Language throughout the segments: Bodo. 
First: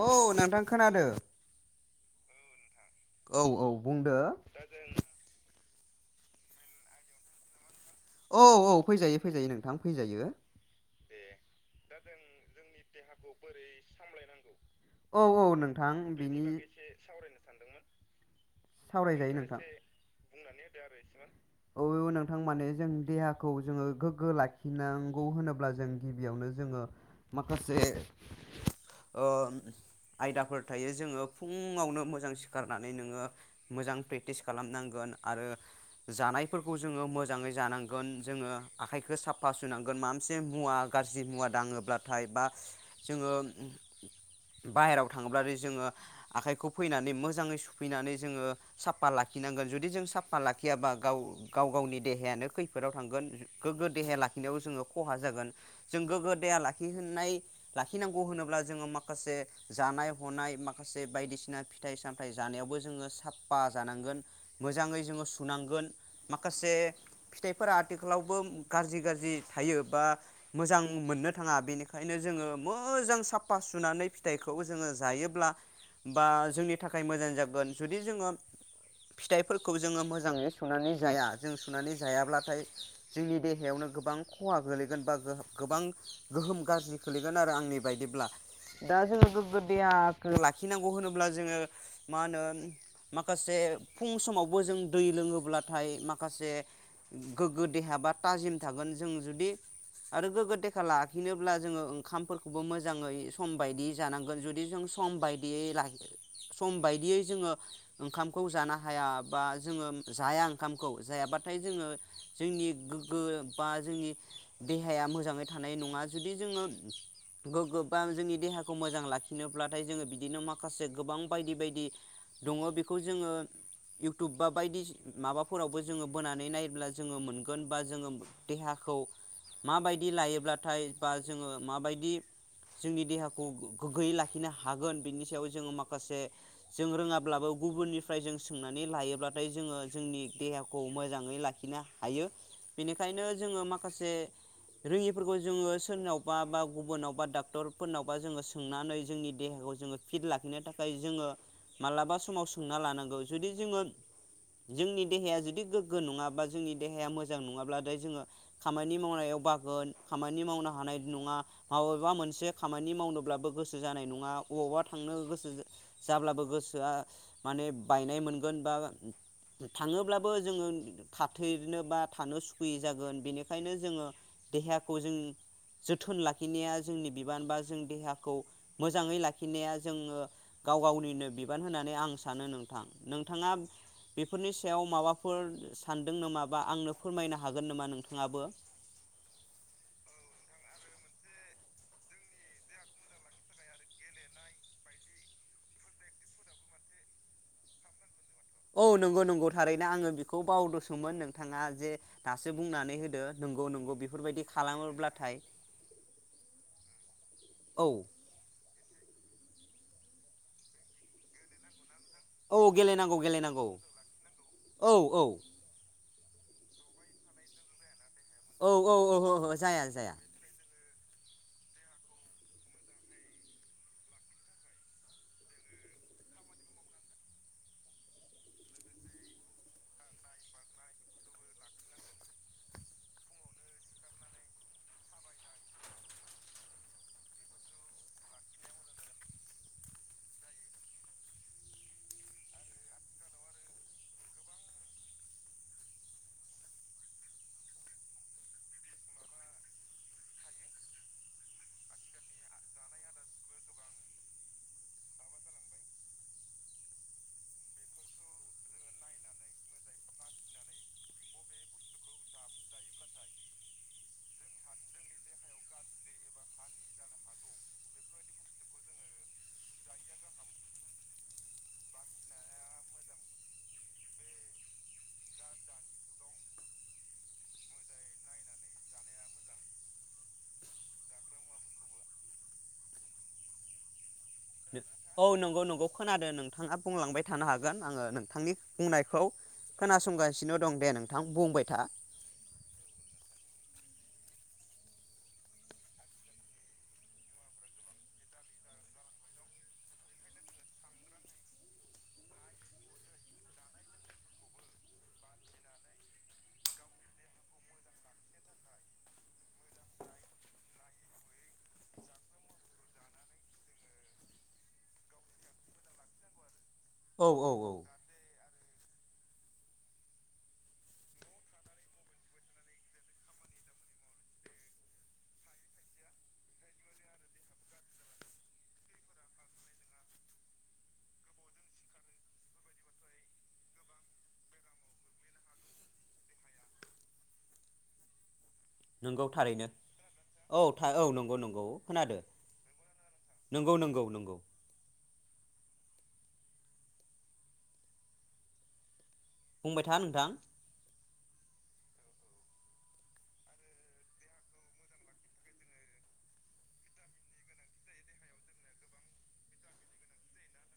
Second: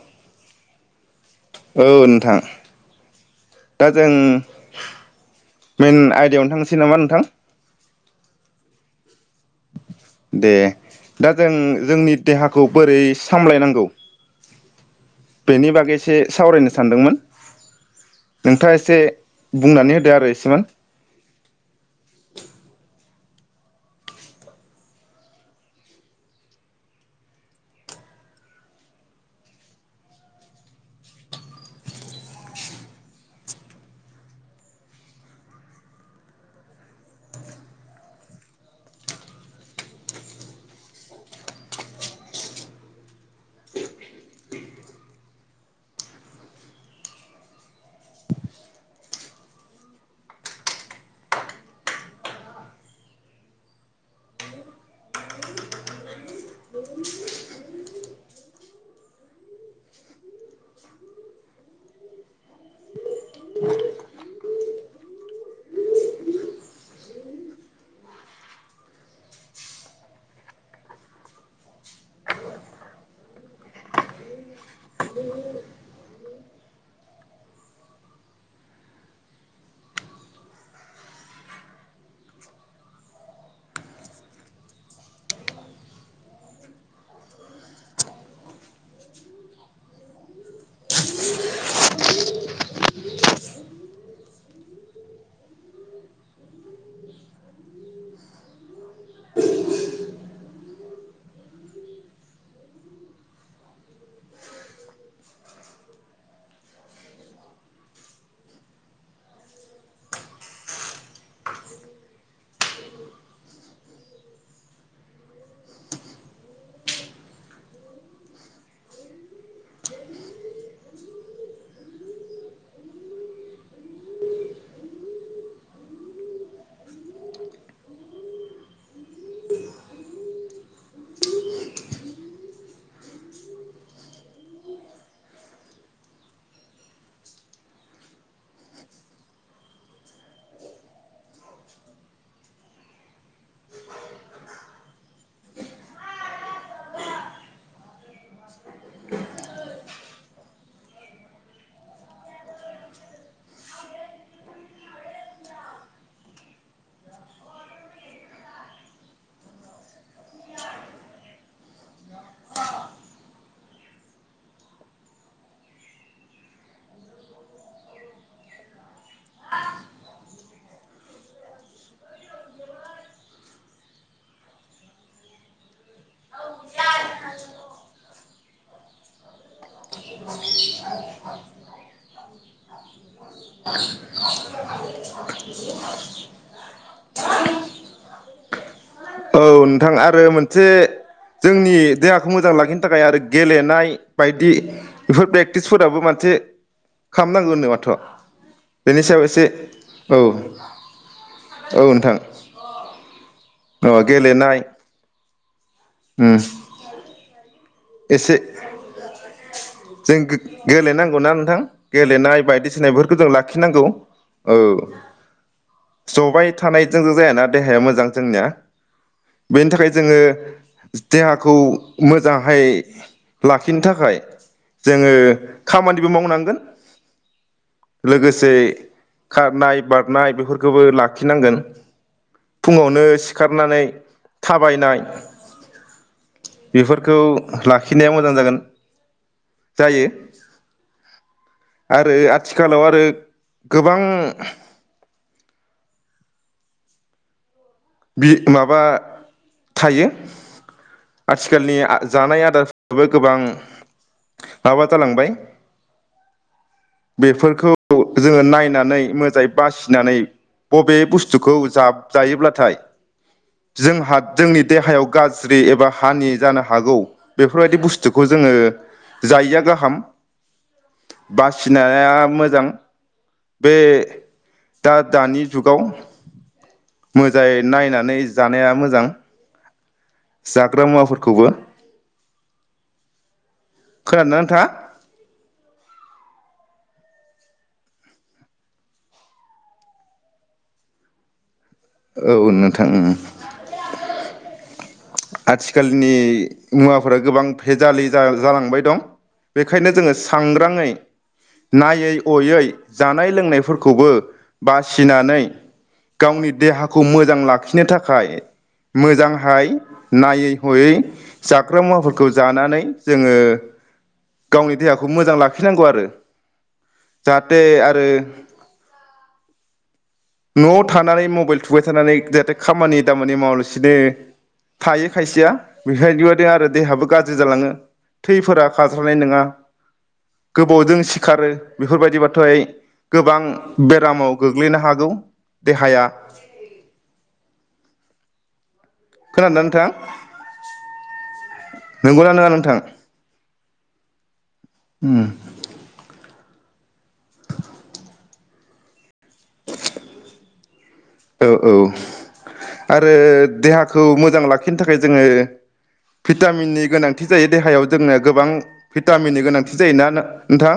औ नोंथां खोनादो ओ नोंथां औ औ दा जों बुंदो मेन आयदायावनो थांनोसै नामा नोंथां औ औ फैजायो फैजायो नोंथां फैजायो दे दा जों जोंनि देहाखौ बोरै सामलायनांगौ औ औ बेनि नोंथां बागै एसे बिनि सावरायनो सानदोंमोन नोंथाङा एसे सावरायजायो नोंथां बुंनानै होदो आरो एसेमोन खौ जोङो गोग्गो लाखिनांगौ होनोब्ला जों गिबियावनो जोङो माखासे ओ आयदाफोर थायो जोङो फुङावनो मोजां सिखारनानै नोङो मोजां प्रेक्टिस खालामनांगोन आरो जानायफोरखौ जोङो मोजाङै जानांगोन जोङो आखाइखौ साफा सुनांगोन माबा मोनसे मुवा गाज्रि मुवा दाङोब्लाथाय बा‌ जोङो बाहेराव थाङोब्ला जोङो आखाइखौ फैनानै मोजाङै सुफैनानै जोङो साफा लाखिनांगोन जुदि जों साफा लाखियाबा गाव गाव गावनि देहायानो खैफोदाव थांगोन गोग्गो देहा लाखिनायाव जोङो खहा जागोन जों गोग्गो देहा लाखिनाय लाखिनांगौ होनोब्ला जोङो माखासे जानाय हनाय माखासे बायदिसिना फिथाइ सामथाइ जानायावबो जोङो साफा जानांगोन मोजाङै जोङो सुनांगोन माखासे फिथाइफोरा आथिखालावबो गाज्रि गाज्रि थायो बा मोजां मोननो थाङा बेनिखायनो जोङो मोजां साफा सुनानै फिथाइखौ जोङो जायोब्ला बा जोंनि थाखाय मोजां जागोन जुदि जोङो फिथाइफोरखौ जोङो मोजाङै सुनानै जाया जों सुनानै जायाब्लाथाय जोंनि देहायावनो गोबां खहा गोलैगोन बा गोबां गोहोम गाज्रि खोलैगोन आरो आंनि बायदिब्ला दा जोङो गोग्गो देहाखौ लाखिनांगौ होनोब्ला जोङो मा होनो माखासे फुं समावबो जों दै लोङोब्लाथाय माखासे गोग्गो देहा बा थाजिम थागोन जों जुदि आरो गोग्गो देखा ला लाखिनोब्ला जोङो ओंखामफोरखौबो मोजाङै सम बायदियै जानांगोन जुदि जों सम बायदियै सम बायदियै जोङो ओंखामखौ जानो हाया बा जोङो जाया ओंखामखौ जायाबाथाय जोङो जोंनि गोग्गो बा जोंनि देहाया मोजाङै थानाय नङा जुदि जोङो गोग्गो बा जोंनि देहाखौ मोजां लाखिनोब्लाथाय जोङो बिदिनो माखासे गोबां बायदि बायदि दङ बेखौ जोङो इउटुब बा बायदि माबाफोरावबो जोङो बोनानै नायब्ला जोङो मोनगोन बा जोङो देहाखौ माबायदि लायोब्लाथाय बा जोङो माबायदि जोंनि देहाखौ गोग्गोयै लाखिनो हागोन बिनि सायाव जोङो माखासे जों रोङाब्लाबो गुबुननिफ्राय जों सोंनानै लायोब्लाथाय जोङो जोंनि देहाखौ मोजाङै लाखिनो हायो बेनिखायनो जोङो माखासे रोङिफोरखौ जोङो सो सोरनावबा बा गुबुननावबा डाक्टरफोरनावबा जोङो सोंनानै जोंनि देहाखौ जोङो फिट लाखिनो थाखाय जोङो मालाबा समाव सोंना लानांगौ जुदि जोङो जोंनि देहाया जुदि गोग्गो नङाबा जोंनि देहाया मोजां नङाब्लाथाय जोङो खामानि मावनायाव बागोन खामानि मावना हानाय नङा माबेबा मोनसे खामानि मावनोब्लाबो गोसो जानाय नङा अबावबा थांनो गोसो जाब्लाबो गोसोआ माने बायनाय मोनगोन बा थाङोब्लाबो जोङो थाथेरनो बा थानो सुखुयै जागोन बेनिखायनो जोङो देहाखौ जों जोथोन लाखिनाया जोंनि बिबान बा जों देहाखौ मोजाङै लाखिनाया जोङो गाव गावनिनो बिबान होनानै आं सानो नोंथां नोंथाङा बेफोरनि सायाव माबाफोर सानदों नामा बा आंनो फोरमायनो हागोन नोमा नोंथाङाबो औ नोंथां आरो मोनसे जोंनि देहाखौ मोजां लाखिनो थाखाय आरो गेलेनाय बायदि बेफोर प्रेक्टिसफोराबो मोनसे खामनांगौ नो माथो? औ नंगौ नंगौ थारैनो आङो बेखौ बावदोसोमोन नोंथाङा औ जे नोंथां दासो बुंनानै होदो अ नोंगौ फोरबायदि गेलेनाय खालामोबाथाय उम एसे जों गेलेनांगौना नोंथां गेलेनाय औ बायदिसिना बेफोरखौ गेलेनांगौ जों गेलेनांगौ लाखिनांगौ औ जबाय थानायजों जायाना देहाया मोजां जोंनिया औ औ औ औ बेनि जाया थाखाय जाया जोङो देहाखौ मोजां गाहाय लाखिनो थाखाय जोङो खामानिबो मावनांगोन लोगोसे खारनाय बारनाय बेफोरखौबो लाखिनांगोन फुङावनो सिखारनानै थाबायनाय बे खौ लाखिनाया मोजां जागोन जायो आरो आथिखालाव आरो गोबां बि माबा थायो आथिखालनि जानाय आदारफ्राबो गोबां माबा जालांबाय बेफोरखौ जोङो नायनानै मोजाङै बासिनानै बबे बुस्थुखौ जायोब्लाथाय जोंहा जोंनि देहायाव गाज्रि एबा हानि जानो हागौ बेफोरबायदि बुस्थुखौ जोङो जायिया गाहाम बासिनाया मोजां बे दा दानि जुगाव मोजाङै नायनानै जानाया मोजां जाग्रा मुवाफोरखौबो खोनादोंना नोंथाङा औ नंगौ नंगौ खोनादों नोंथाङा बुंलांबाय थानो हागोन आङो नोंथांनि बुंनायखौ खोनासंगासिनो दं दे नोंथां बुंबाय था औ नोंथां आथिखालनि मुवाफोरा गोबां भेजालि जालांबाय दं बेखायनो जोङो सांग्राङै नायै हयै जानाय लोंनायफोरखौबो बासिनानै गावनि देहाखौ मोजां लाखिनो थाखाय मोजांहाय नायै हयै जाग्रा मुवाफोरखौ जानानै जोङो गावनि देहाखौ मोजां लाखिनांगौ आरो औ औ जाहाथे औ आरो न'आव थानानै मबाइल थुबाय थानानै जाहाथे खामानि दामानि मावलसिनो दे थायो खायसेया बेफोरदिबादि आरो देहाबो गाज्रि जालाङो थैफोरा खास्रानाय नङा गोबावजों सिखारो बेफोर बायदिबाथाय गोबां बेरामाव गोग्लैनो हागौ देहाया नंगौ खोनादोंना थारैनो नोंथां औ थ औ नंगौ नंगौ खोनादो नंगौना नङा नोंथां नंगौ नंगौ नोंगौ उम बुंबाय था नोंथां औ औ आरो देहाखौ मोजां लाखिनो थाखाय जोङो भिटामिननि गोनांथि जायो देहायाव जोंनो गोबां भिटामिननि गोनांथि जायोना नोंथां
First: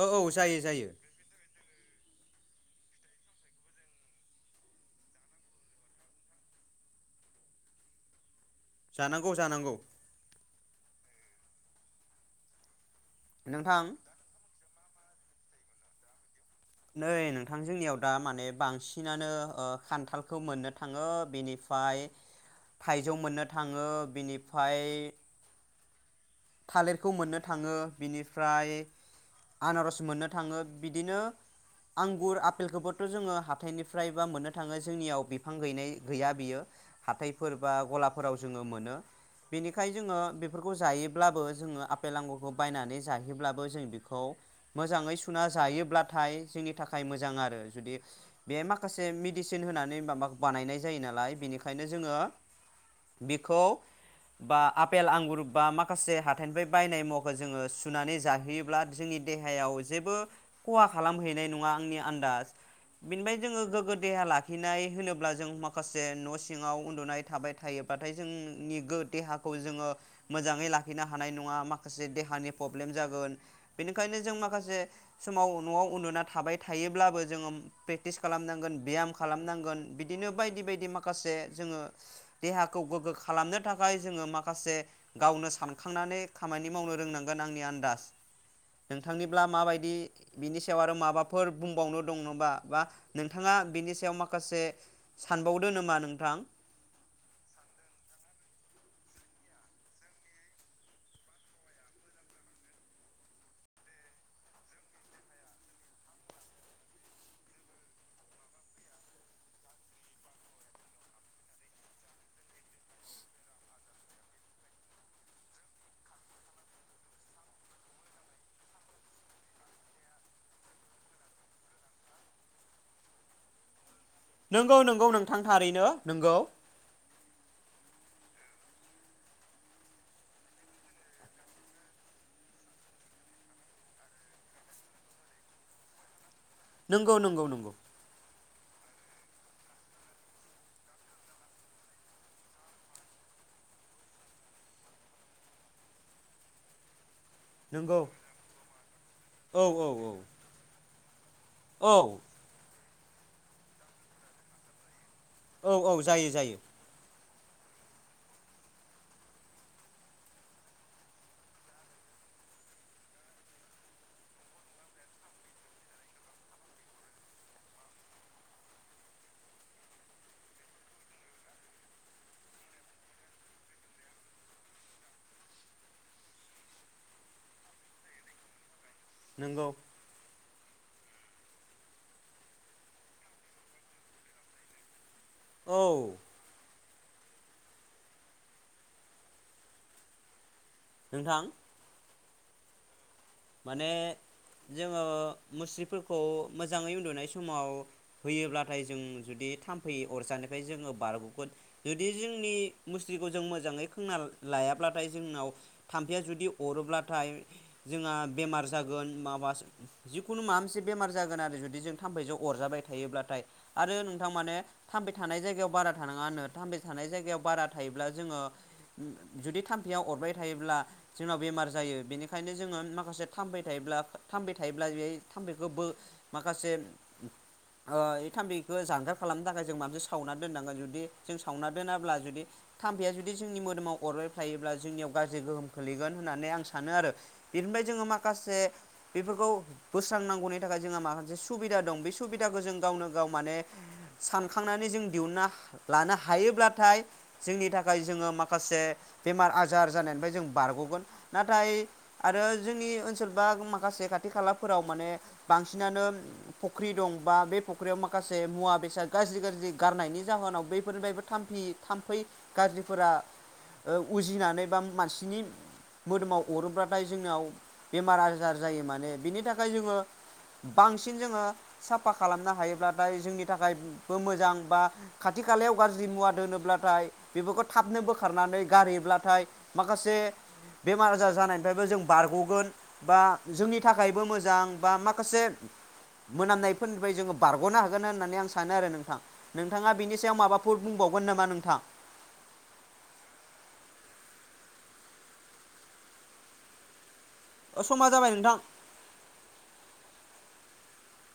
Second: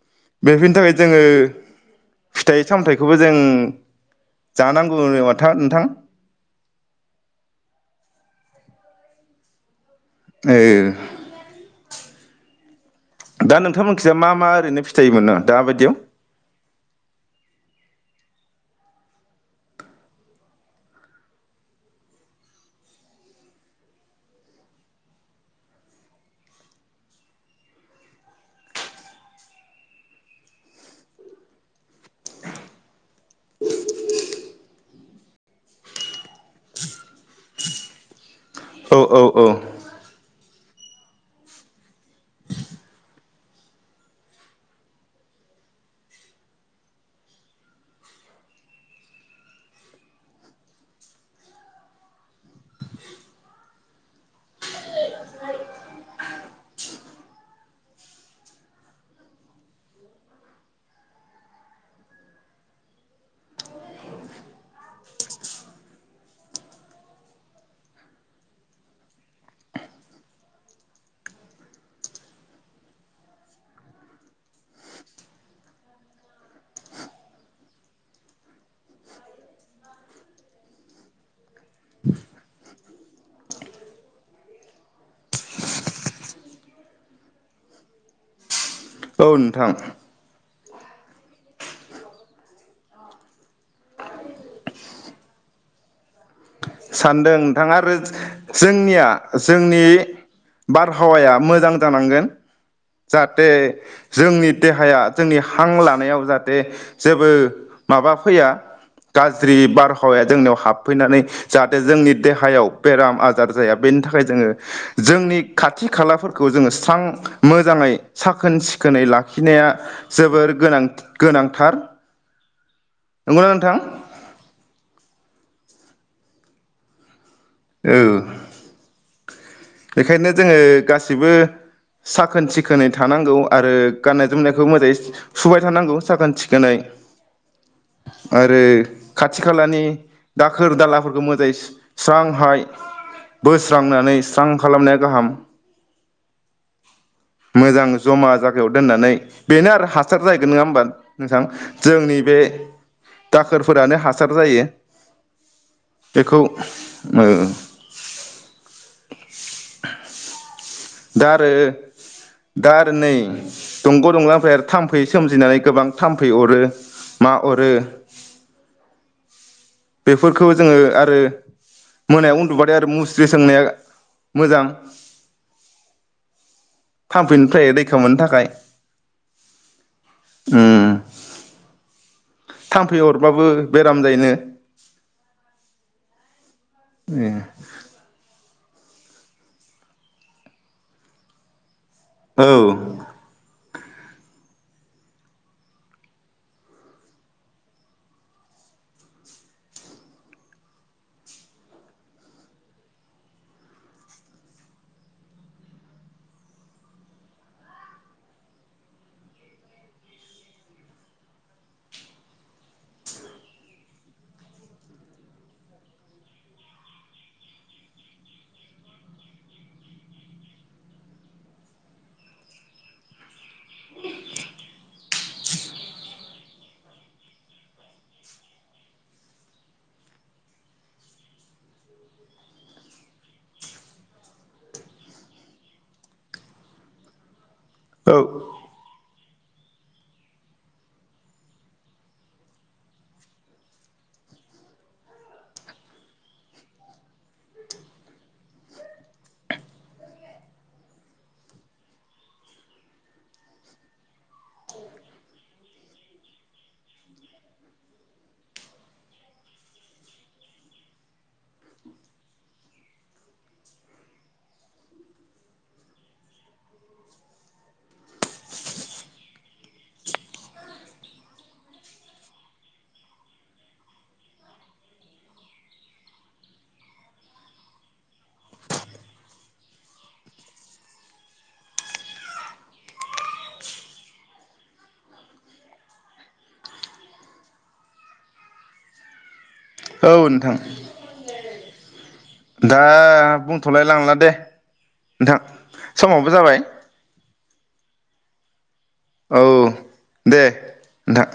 औ औ जायो बेफोरनि जायो थाखाय जोङो फिथाइ सामथाइखौबो जों जानांगौ माथा नोंथां जानांगौ जानांगौ ए दा नोंथां नोंथांमोनखिजा मा मा ओरैनो फिथायोमोन न दाबायदियाव नै नोंथां जोंनियाव दा माने बांसिनानो ओ खान्थालखौ मोननो थाङो बिनिफ्राय थाइजौ मोननो थाङो बिनिफ्राय थालेरखौ मोननो थाङो बिनिफ्राय आनारस मोननो थाङो बिदिनो आंगुर आफेलखौबोथ' जोङो हाथााइनिफ्राय बा मोननो थाङो जोंनियाव बिफां गैनाय गैया बियो हाथायफोर बा गलाफोराव जोङो मोनो औ औ बेनि औ खाय जोङो बेफोरखौ जायो जायोब्लाबो आ आंगुर बायनानै जायोब्लाबो जों बेखौ मोजाङै सुना जायोब्लाथाय जोंनि थाखाय मोजां आरो जुदि बे माखासे मेदिसिन होनानै माबा बानायनाय जायो नालाय बेनिखायनो जोङो बेखौ बा आपेल आंगुर बा म माखासे हाथाइनिफ्राय बायनाय मुवाखौ जोङो सुनानै जाहैयोब्ला जोंनि देहायाव जेबो खहा खालामहैनाय नङा आंनि आन्दाज बेनिफ्राय जोङो गोग्गो देहा लाखिनाय होनोब्ला जों माखासे न' सिङाव उन्दुनाय थाबाय थायोब्लााथाय जोंनि देहाखौ जोङो मोजाङै लाखि लाखिनो हानाय नङा माखासे देहानि प्रब्लेम जागोन बेनिखायनो जों माखासे समाव न'आव उन्दुना थाबाय थायोब्लाबो जोङो प्रेकटिस खालामनांगोन ब्याम खालामनांगोन बिदिनो बायदि बायदि माखासे जोङो देहाखौ गोग्गो खालामनो थाखाय जोङो माखासे गावनो सान खांनानै खामानि मावनो रोंनांगोन आंनि आन्दाज औ नोंथांनिब्ला नोंथां माबायदि बिनि सायाव आरो माबाफोर बुंबावनो दं बा नोंथाङा बिनि सायाव माखासे सानबावदो नोमा नोंथां सानदों नोंथाङा आरो जोंनिया जोंनि बारहावाया मोजां जानांगोन जाहाथे जोंनि देहाया जोंनि हां लानायाव जाहाथे जेबो माबा फैया गाज्रि बारहावाया जोंनियाव हाबफैनानै जाहाथे जोंनि देहायाव बेराम आजार जाया बेनि थाखाय जोङो जोंनि खाथि खालाफोरखौ जोङो स्रां मोजाङै साखोन सिखोनै लाखिनाया जोबोर गोनां गोनांथार नंगौना नोंथां नोंगौ नोंगौ नोंथां थारैनो नोंगौ औ बेखायनो जोङो गासिबो साखोन सिखोनै थानांगौ आरो गान्नाय जोमनायखौ मोजाङै सुबाय थानांगौ साखोन सि गोनै नंगौ नंगौ नंगौ आरो खाथि खालानि दाखोर दालाफोरखो मोजाङै स्रांहाय बोस्रांनानै स्रां खालामनाया गाहाम मोजां नंगौ जमा जागायाव दोननानै औ बेनो औ आरो औ हासार जाहैगोन नङा होमबा नोंथां औ जोंनि बे दाखोरफोरानो हासार जायो औ औ जायो बेखौ जायो [unintelligible] [unintelligible] दा आरो दा आरो नै दंग' दंलानिफ्राय आरो थाम्फै सोमजिनानै गोबां थाम्फै अरो मा अरो बेफोरखौ जोङो आरो मोनायाव उन्दुबाथाय आरो मुस्रि सोंनाया मोजां थाम्फैनिफ्राय रैखा मोननो थाखाय नंगौ उम थाम्फै अरबाबो बेराम जायोनो औ ए नोंथां औ माने जोङो मुस्रिफोरखौ मोजाङै उन्दुनाय समाव होयोब्लाथाय जों जुदि थाम्फै अरजानिफ्राय जोङो बारग'गोन जुदि जोंनि मुस्रिखौ जों मोजाङै खोंना ला लायाब्लाथाय जोंनाव थाम्फैया जुदि अरोब्लाथाय जोंहा बेमार जागोन माबा जिखुनु माबा मोनसे बेमार जागोन आरो जुदि जों थाम्फैजों अरजाबाय थायोब्लाथाय आरो नोंथां माने थाम्फै थानाय जायगायाव बारा थानाङा होनो थाम्फै थानाय जायगायाव बारा थायोब्ला जोङो जुदि थाम्फैया अरबाय थायोब्ला जोंनाव बेमार जायो बेनिखायनो जोङो माखासे थाम्फै थायोब्ला थामफै थायोब्ला बे थाम्फैखौ बो माखासे ओ बे थाम्फैखौ जानगार खालामनो थाखाय जों माबसे सावना दोननांगोन जुदि जों सावना दोनाब्ला जुदि थाम्फैया जुदि जोंनि मोदोमाव अरबायायफ्लायोब्ला जोंनियाव गाज्रि गोहोम खोलैगोन होननानै आं सानो आरो बेनिफ्राय जोङो मा औ माखासे बेफोरखौ बोस्रांनांगौनि थाखाय जोंहा माखासे सुबिदा दं बे सुबिदाखौ जों गावनो गाव माने सानखांनानै जों दिहुनना लानो हायोब्लाथाय जोंनि थाखाय जोङो माखासे बेमार आजार जानायनिफ्राय जों बारग'गोन नाथाय आरो जोंनि ओन ओनसोल बा माखासे खाथि खालाफोराव माने बांसिनानो फख्रि दं बा बे फख्रियाव माखासे मुवा बेसाद गाज्रि गाज्रि गारनायनि जाहोनाव बेफोरनिफ्रायबो थामफि थाम्फै गाज्रिफोरा उजिनानै बा मानसिनि मोदोमाव अरोब्लाथाय जोंनाव बेमार आजार जायो माने बिनि थाखाय जोङो बांसिन जोङो साफा खालामनो हायोब्लाथाय जोंनि थाखायबो मोजां बा खाथि खालायाव गाज्रि मुवा दोनोब्लाथाय बेफोरखौ थाबनो बोखारनानै गारहैब्लाथाय माखासे बेमार आजार जानायनिफ्रायबो जों बारग'गोन बा जोंनि थाखायबो मोजां बा माखासे मोनामनायफोरनिफ्राय जोङो बारग'नो हागोन होननानै आं सानो आरो नोंथां नोंथाङा औ बिनि सायाव नोंथां माबाफोर बुंबावगोन नामा नों नोंथां दा बुंथ'लाय लांला दे नोंथां समावबो जाबाय समा जाबाय नोंथां औ दे नोंथां